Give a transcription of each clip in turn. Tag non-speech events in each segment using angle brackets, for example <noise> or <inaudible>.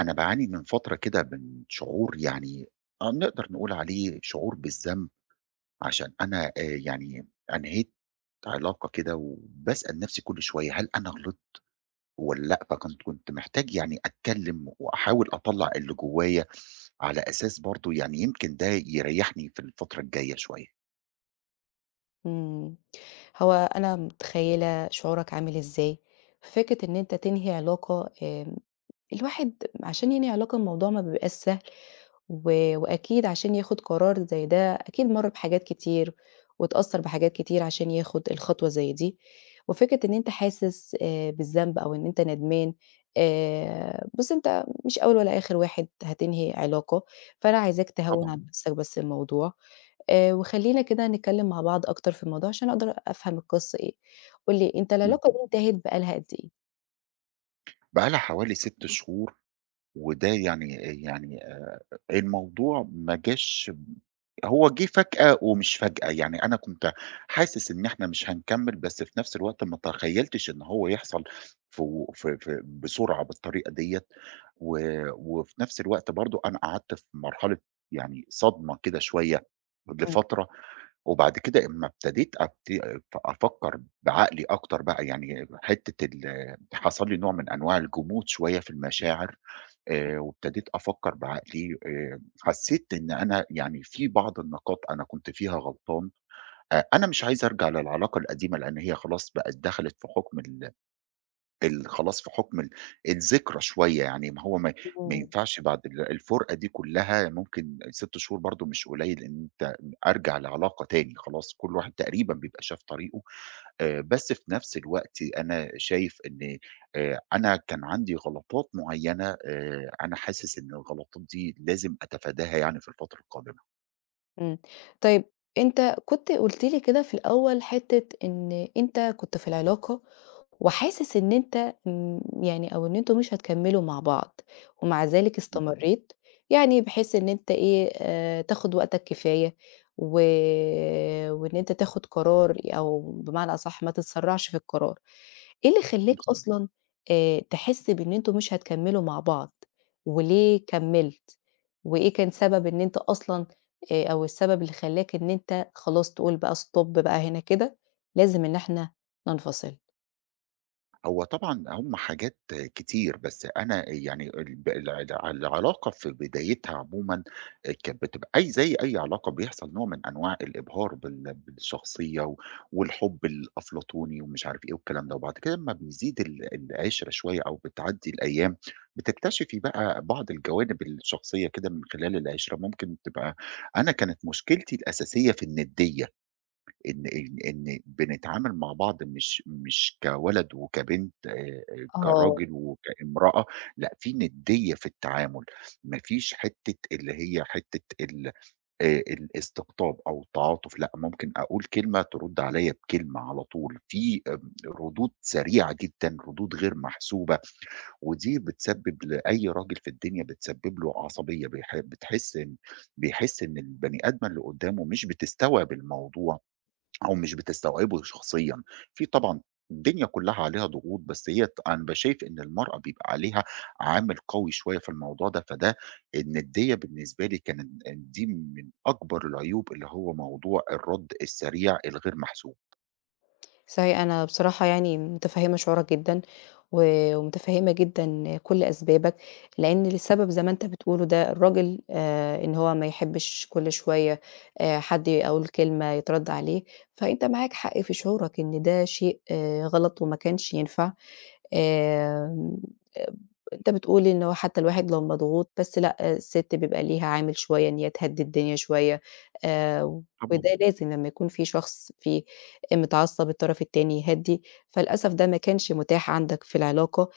أنا باعاني من فترة كده من شعور يعني نقدر نقول عليه شعور بالذنب عشان أنا يعني أنهيت علاقة كده وباسأل نفسي كل شوية هل أنا غلطت والّا لأ؟ فكنت محتاج يعني أتكلم وأحاول أطلّع اللي جوايا على أساس برضه يعني يمكن ده يريحني في الفترة الجاية شوية. إمم. هو أنا متخيّلة شعورك عامل إزاي، ففكرة إن أنت تنهي علاقة الواحد عشان ينهي علاقة الموضوع ما بيبقاش سهل، و وأكيد عشان ياخد قرار زي ده أكيد مَر بحاجات كتير، واتأثّر بحاجات كتير عشان ياخد الخطوة زي دي، وفكرة إن أنت حاسس بالذنب أو إن أنت ندمان بُص أنت مش أول ولا آخر واحد هتنهي علاقة، فأنا عايزاك تهوّن طبعًا. على نفسك بس الموضوع. وخلّينا كده نتكلّم مع بعض أكتر في الموضوع عشان أقدر أفهم القصّة إيه. قُل لي أنت إمم. العلاقة دي انتهت بقى لها قد إيه؟ بقى لها حوالي 6 شهور، وده يعني يعني الموضوع ما جاش. هو جه فجأة ومش فجأة، يعني أنا كنت حاسس إن إحنا مش هنكمّل، بس في نفس الوقت ما تخيّلتش إن هو يحصل في بسرعة بالطريقة ديّة، و وفي نفس الوقت برضه أنا قعدت في مرحلة يعني صدمة كده شوية إمم، لفترة، وبعد كده أمّا ابتديت أفكّر بعقلي أكتر بقى، يعني حتّة ال حصل لي نوع من أنواع الجمود شوية في المشاعر. وابتديت أفكّر بعقلي، حسّيت إن أنا يعني في بعض النقاط أنا كنت فيها غلطان. أنا مش عايز أرجع للعلاقة القديمة لإن هي خلاص بقت دخلت في حُكم ال خلاص، في حُكم الذكرى شوية، يعني ما هو ما إمم. ينفعش بعد الفُرقة دي كلّها. ممكن 6 شهور برضه مش قليّل إن أنت أرجع لعلاقة تاني، خلاص كل واحد تقريبًا بيبقى شاف طريقه. بس في نفس الوقت أنا شايف إن أنا كان عندي غلطات معيّنة. أنا حاسس إن الغلطات دي لازم أتفاداها يعني في الفترة القادمة. إمم. طيب أنت كنت قُلت لي كده في الأول حتّة إن أنت كنت في العلاقة وحاسس إن أنت يعني أو إن أنتم مش هتكمّلوا مع بعض، ومع ذلك إمم، استمرّيت، يعني بحيث إن أنت إيه، تاخُد وقتك كفاية و وإن أنت تاخُد قرار أو بمعنى أصح ما تتسرّعش في القرار. إيه اللي خلّاك بالضبط. أصلًا تحس بإن أنتم مش هتكمّلوا مع بعض وليه كمّلت؟ وإيه كان سبب إن أنت أصلًا أو السبب اللي خلّاك إن أنت خلاص تقول بقى stop بقى هنا كده، لازم إن إحنا ننفصل؟ هو طبعًا هم حاجات كتير، بس أنا يعني الب الع العلاقة في بدايتها عمومًا كانت بتبقى أي زي أي علاقة بيحصل نوع من أنواع الإبهار بالشخصية والحب الأفلاطوني ومش عارف إيه والكلام ده، وبعد كده أمّا بيزيد العِشرة شوية أو بتعدّي الأيام، بتكتشفي بقى بعض الجوانب الشخصية كده من خلال العِشرة، ممكن تبقى. أنا كانت مشكلتي الأساسية في الندية. إن بنتعامل مع بعض مش كولد وكبنت، آه، كراجل وكامرأة. لأ، في ندية في التعامل، ما فيش حتة اللي هي حتة ال الاستقطاب أو التعاطف. لأ، ممكن أقول كلمة ترد عليَّ بكلمة على طول، في ردود سريعة جدًا، ردود غير محسوبة. ودي بتسبب لأي راجل في الدنيا، بتسبب له عصبية، بتحس إن بيحس إن البني آدمة اللي قدامه مش بتستوعب الموضوع، أو مش بتستوعبه شخصيًا. في طبعًا الدنيا كلّها عليها ضغوط، بس هي ت أنا باشايف إن المرأة بيبقى عليها عامل قوي شوية في الموضوع ده. فده النديّة بالنسبة لي كانت دي من أكبر العيوب، اللي هو موضوع الرَد السريع الغير محسوب. صحيح. أنا بصراحة يعني متفهّمة شعورك جدًا، و ومتفهّمة جدًا كل أسبابك، لإن السبب زي ما أنت بتقوله ده الراجل إن هو ما يحبّش كل شوية حد يقول كلمة يترَد عليه، فأنت معاك حق في شعورك إن ده شيء غلط وما كانش ينفع، آمم، أنت بتقول إن هو حتى الواحد لو مضغوط بس لأ، السِت بيبقى ليها عامل شوية إن هي تهدّي الدنيا شوية. آآ طبعا. وده لازم لمّا يكون في شخص متعصّب، الطرف التاني يهدّي، فللأسف ده ما كانش متاح عندك في العلاقة،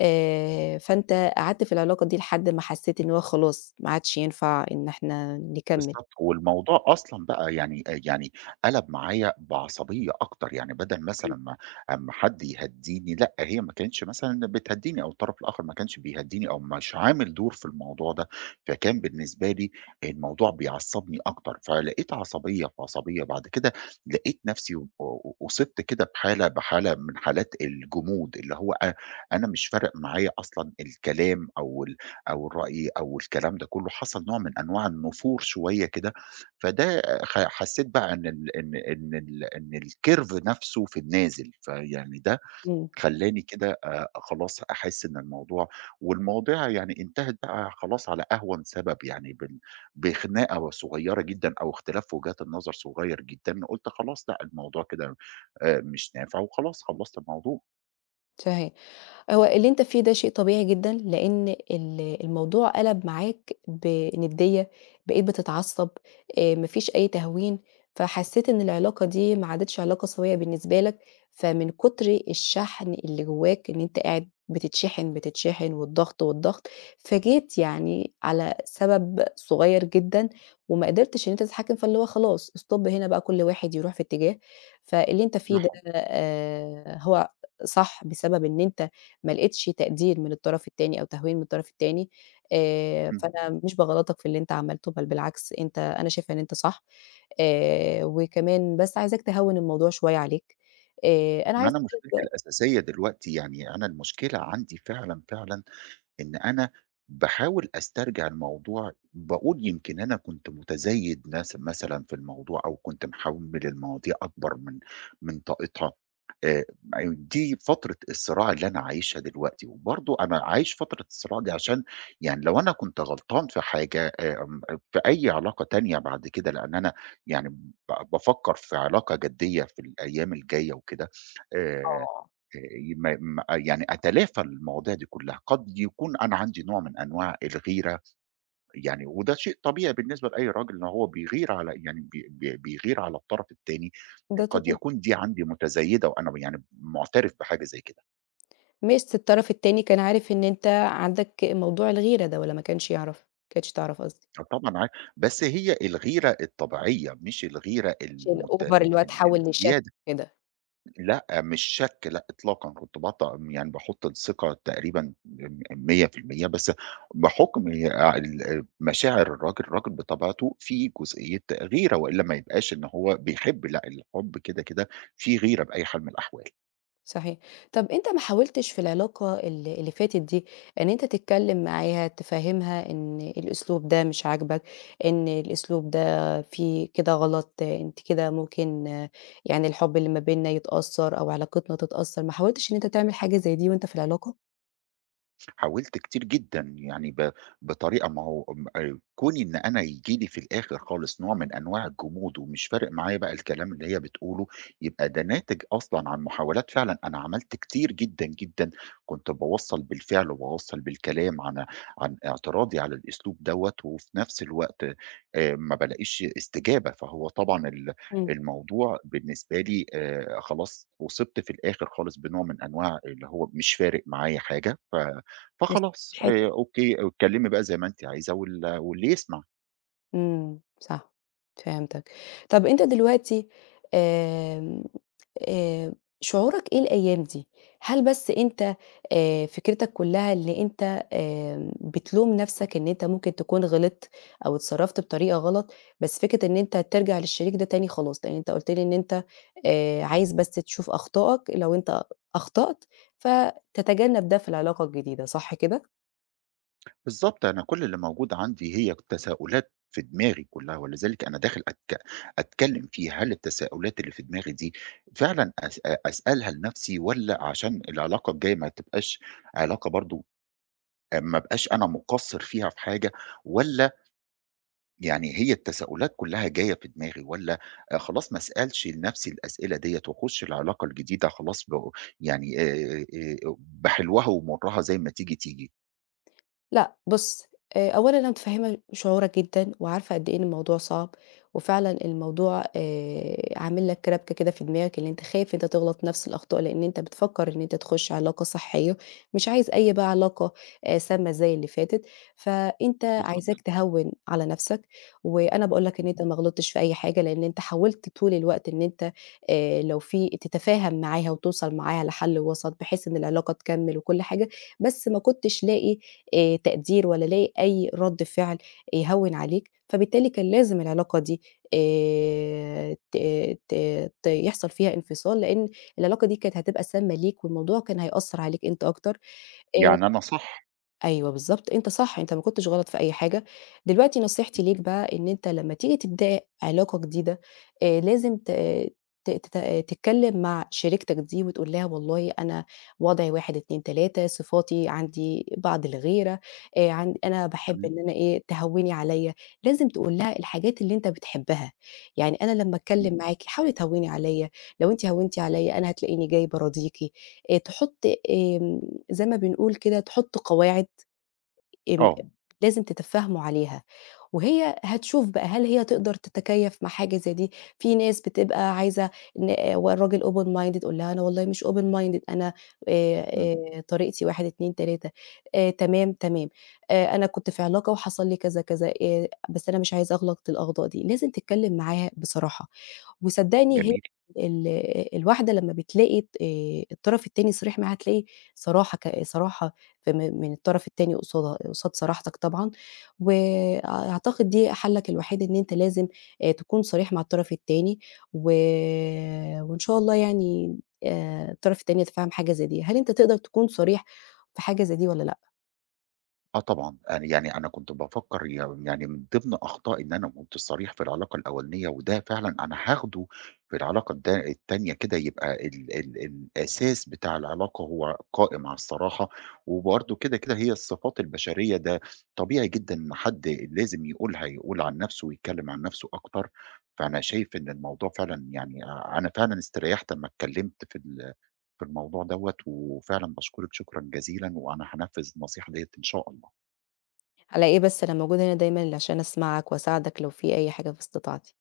فأنت قعدت في العلاقة دي لحد ما حسّيت إن هو خلاص ما عادش ينفع إن إحنا نكمّل. بالضبط، والموضوع أصلًا بقى يعني يعني قَلَب معايا بعصبية أكتر. يعني بدل مثلًا إمم. ما أمّا حد يهدّيني، لأ هي ما كانتش مثلًا بتهدّيني أو الطرف الآخر ما كانش بيهدّيني أو مش عامل دور في الموضوع ده. فكان بالنسبة لي الموضوع بيعصّبني أكتر، فلقيت عصبية في عصبية. بعد كده لقيت نَفْسي و أُصِبت كده بحالة بحالة من حالات الجمود، اللي هو أ أنا مش فارق معايا أصلًا الكلام أو الرأي أو الكلام ده كله. حصل نوع من أنواع النفور شوية كده، فده حسيت بقى إن ال إن إن ال إن الcurve نفسه في النازل. فيعني ده إمم، خلّاني كده، خلاص أحس إن الموضوع والمواضيع يعني انتهت بقى خلاص على أهون سبب، يعني بال بخناقة صغيرة جدًا أو اختلاف وجهات النظر صغير جدًا. قُلت خلاص لأ، الموضوع كده مش نافع، وخلاص خلّصت الموضوع. صحيح. هو اللي أنت فيه ده شيء طبيعي جدًا، لإن الموضوع قَلَب معاك بنديّة، بقيت بتتعصّب، ما فيش أي تهوين، فحسّيت إن العلاقة دي ما عادتش علاقة سوية بالنسبة لك، فمن كتر الشحن اللي جواك إن أنت قاعد بتتشحن، بتتشحن والضغط، والضغط، فجيت يعني على سبب صغير جدًا وما قدرتش إن أنت تتحكّم فاللي هو خلاص stop هنا بقى كل واحد يروح في اتجاه، فاللي أنت إمم. فيه ده هو صح بسبب إن أنت ما لقيتش تقدير من الطرف التاني أو تهوين من الطرف التاني، إمم. فأنا مش باغلطك في اللي أنت عملته، بل بالعكس أنت أنا شايفة إن أنت صح، وكمان بس عايزاك تهوّن الموضوع شوية عليك، أنا ما عايزة أنا مشكلتي <unintelligible> الأساسية دلوقتي، يعني أنا المشكلة عندي فعلًا، فعلًا، إن أنا باحاول أسترجع الموضوع، باقول يمكن أنا كنت متزايد مثلًا في الموضوع، أو كنت محمِّل المواضيع أكبر من طاقتها. آآ دي فترة الصراع اللي أنا عايشها دلوقتي، وبرضه أنا عايش فترة الصراع دي عشان يعني لو أنا كنت غلطان في حاجة في أي علاقة تانية بعد كده، لأن أنا يعني بافكّر في علاقة جدية في الأيام الجاية وكده. آآ آه، ما يعني أتلافى المواضيع دي كلّها. قد يكون أنا عندي نوع من أنواع الغيرة، يعني وده شيء طبيعي بالنسبة لأي راجل إن هو بيغير على، يعني بي بي بيغير على الطرف التاني. ده قد طبيعي. يكون دي عندي متزايدة، وأنا يعني مُعترف بحاجة زي كده. ماشي، الطرف التاني كان عارف إن أنت عندك موضوع الغيرة ده والّا ما كانش يعرف؟ ما كانتش تعرف قصدي، فطبعًا بس هي الغيرة الطبيعية مش الغيرة مش المت الأوفر ال اللي هو ال اتحول للشك الزيادة كده. لأ، مش شَك لأ إطلاقًا، كنت باط يعني باحُط الثقة تقريبًا 100% بس بحُكم ع ال مشاعر الراجل. الراجل بطبيعته في جزئية غيرة، وإلا ما يبقاش إن هو بيحب. لأ، الحُب كده، كده فيه غيرة بأي حال من الأحوال. صحيح. طَب أنت ما حاولتش في العلاقة اللي فاتت دي إن أنت تتكلّم معاها، تفهّمها إن الأسلوب ده مش عاجبك، إن الأسلوب ده فيه كده غلط، أنتِ كده ممكن آه، يعني الحُب اللي ما بيننا يتأثّر أو علاقتنا تتأثّر، ما حاولتش إن أنت تعمل حاجة زي دي وأنت في العلاقة؟ حاولت كتير جدًا، يعني بطريقة. ما هو م كوني إن أنا ييجي لي في الآخر خالص نوع من أنواع الجمود ومش فارق معايا بقى الكلام اللي هي بتقوله، يبقى ده ناتج أصلًا عن محاولات. فعلًا أنا عملت كتير جدًا، جدًا، كنت باوصّل بالفعل وباوصّل بالكلام عن اعتراضي على الأسلوب دوّة، وفي نفس الوقت ما بالاقيش استجابة. فهو طبعًا ال إمم. الموضوع بالنسبة لي خلاص أُصبت في الآخر خالص بنوع من أنواع اللي هو مش فارق معايا حاجة. فخلاص وسط، أوكي، اتكلّمي بقى زي ما أنتِ عايزة واللي يسمع. إمم، صح، فهمتك. طَب أنت دلوقتي آمم، آآ، شعورك إيه الأيام دي؟ هل بس أنت فكرتك كلّها إن أنت بتلوم نَفْسك إن أنت ممكن تكون غلطت أو اتصرّفت بطريقة غلط، بس فكرة إن أنت ترجع للشريك ده تاني خلاص، لإن أنت قُلت لي إن أنت عايز بس تشوف أخطائك، لو أنت أخطأت فتتجنّب ده في العلاقة الجديدة، صح كده؟ بالضبط، أنا كل اللي موجود عندي هي تساؤلات في دماغي كلّها، ولذلك أنا داخل أتكلّم فيها. هل التساؤلات اللي في دماغي دي فعلًا أسألها لنَفْسي، والّا عشان العلاقة الجاية ما تبقاش علاقة برضه، ما ابقاش أنا مُقصّر فيها في حاجة، والّا يعني هي التساؤلات كلها جاية في دماغي، والّا خلاص ما اسألش لنفسي الأسئلة ديّة وأخش العلاقة الجديدة خلاص، يعني بحلوها ومرّها زي ما تيجي، تيجي؟ لأ بُص، أولًا أنا متفهّمة شعورك جدًا وعارفة قد إيه إن الموضوع صعب، وفعلًا الموضوع عامل لك ربكة كده في دماغك، إن أنت خايف أنت تغلط نفس الأخطاء، لإن أنت بتفكّر إن أنت تخش علاقة صحية، مش عايز أي بقى علاقة سامة زي اللي فاتت، فأنت بالضبط. عايزاك تهوّن على نفسك، وأنا باقول لك إن أنت ما غلطتش في أي حاجة، لإن أنت حاولت طول الوقت إن أنت لو في تتفاهم معاها وتوصل معاها لحل وسط، بحيث إن العلاقة تكمّل وكل حاجة، بس ما كنتش لاقي تقدير ولا لاقي أي رَد فعل يهوّن عليك، فبالتالي كان لازم العلاقة دي ت ت ت يحصل فيها انفصال، لإن العلاقة دي كانت هتبقى سامة ليك والموضوع كان هيأثّر عليك أنت أكتر. آآ يعني أنا صح؟ أيوه بالضبط، أنت صح، أنت ما كنتش غلط في أي حاجة. دلوقتي إمم، نصيحتي ليك بقى إن أنت لمّا تيجي تبدأي علاقة جديدة، لازم ت ت تت تتكلّم مع شريكتك دي وتقول لها والله أنا وضعي 1، 2، 3 صفاتي عندي بعض الغيرة، عن أنا باحب إمم، إن أنا إيه، تهوّني عليّا. لازم تقول لها الحاجات اللي أنت بتحبها. يعني أنا لمّا إمم، أتكلّم معاكِ حاولي تهوّني عليّا، لو أنتِ هوّنتِ عليّا أنا هتلاقيني جاي باراضيكِ. تحُط آمم زي ما بنقول كده، تحُط قواعد، آمم، آه، لازم تتفاهموا عليها، وهي هتشوف بقى هل هي تقدر تتكيّف مع حاجة زي دي؟ في ناس بتبقى عايزة إن آه، والراجل open minded. قُل لها أنا والله مش open minded أنا آآ، إمم، طريقتي 1، 2، 3 تمام، تمام، أنا كنت في علاقة وحصل لي كذا، كذا، بس أنا مش عايزة أغلط الأغضاء دي، لازم تتكلم معاها بصراحة. وصدّقني هي جميل. ال الواحدة لمّا بتلاقي ت الطرف التاني صريح معاها، هتلاقي صراحة صراحة ف م من الطرف التاني قصادها قصاد صراحتك طبعًا، وأعتقد دي حَلّك الوحيد إن أنت لازم تكون صريح مع الطرف التاني، و وإن شاء الله يعني الطرف التاني يتفهّم حاجة زي دي. هل أنت تقدر تكون صريح في حاجة زي دي والّا لأ؟ آه طبعًا، أنا يعني أنا كنت بافكّر يعني من ضمن أخطائي إن أنا ما كنتش صريح في العلاقة الأولانية، وده فعلًا أنا هاخده في العلاقة التانية كده، يبقى ال الأساس بتاع العلاقة هو قائم على الصراحة. وبرضه كده، كده هي الصفات البشرية، ده طبيعي جدًا إن حد لازم يقولها، يقول عن نَفْسه ويتكلّم عن نَفْسه أكتر. فأنا شايف إن الموضوع فعلًا، يعني أنا فعلًا استريّحت أمّا اتكلّمت في الموضوع دوّة، وفعلًا باشكرِك شكرًا جزيلًا، وأنا هانفّذ النصيحة ديّة إن شاء الله. على إيه بس، أنا موجودة هنا دايمًا عشان أسمعك وأساعدك لو في أي حاجة في استطاعتي.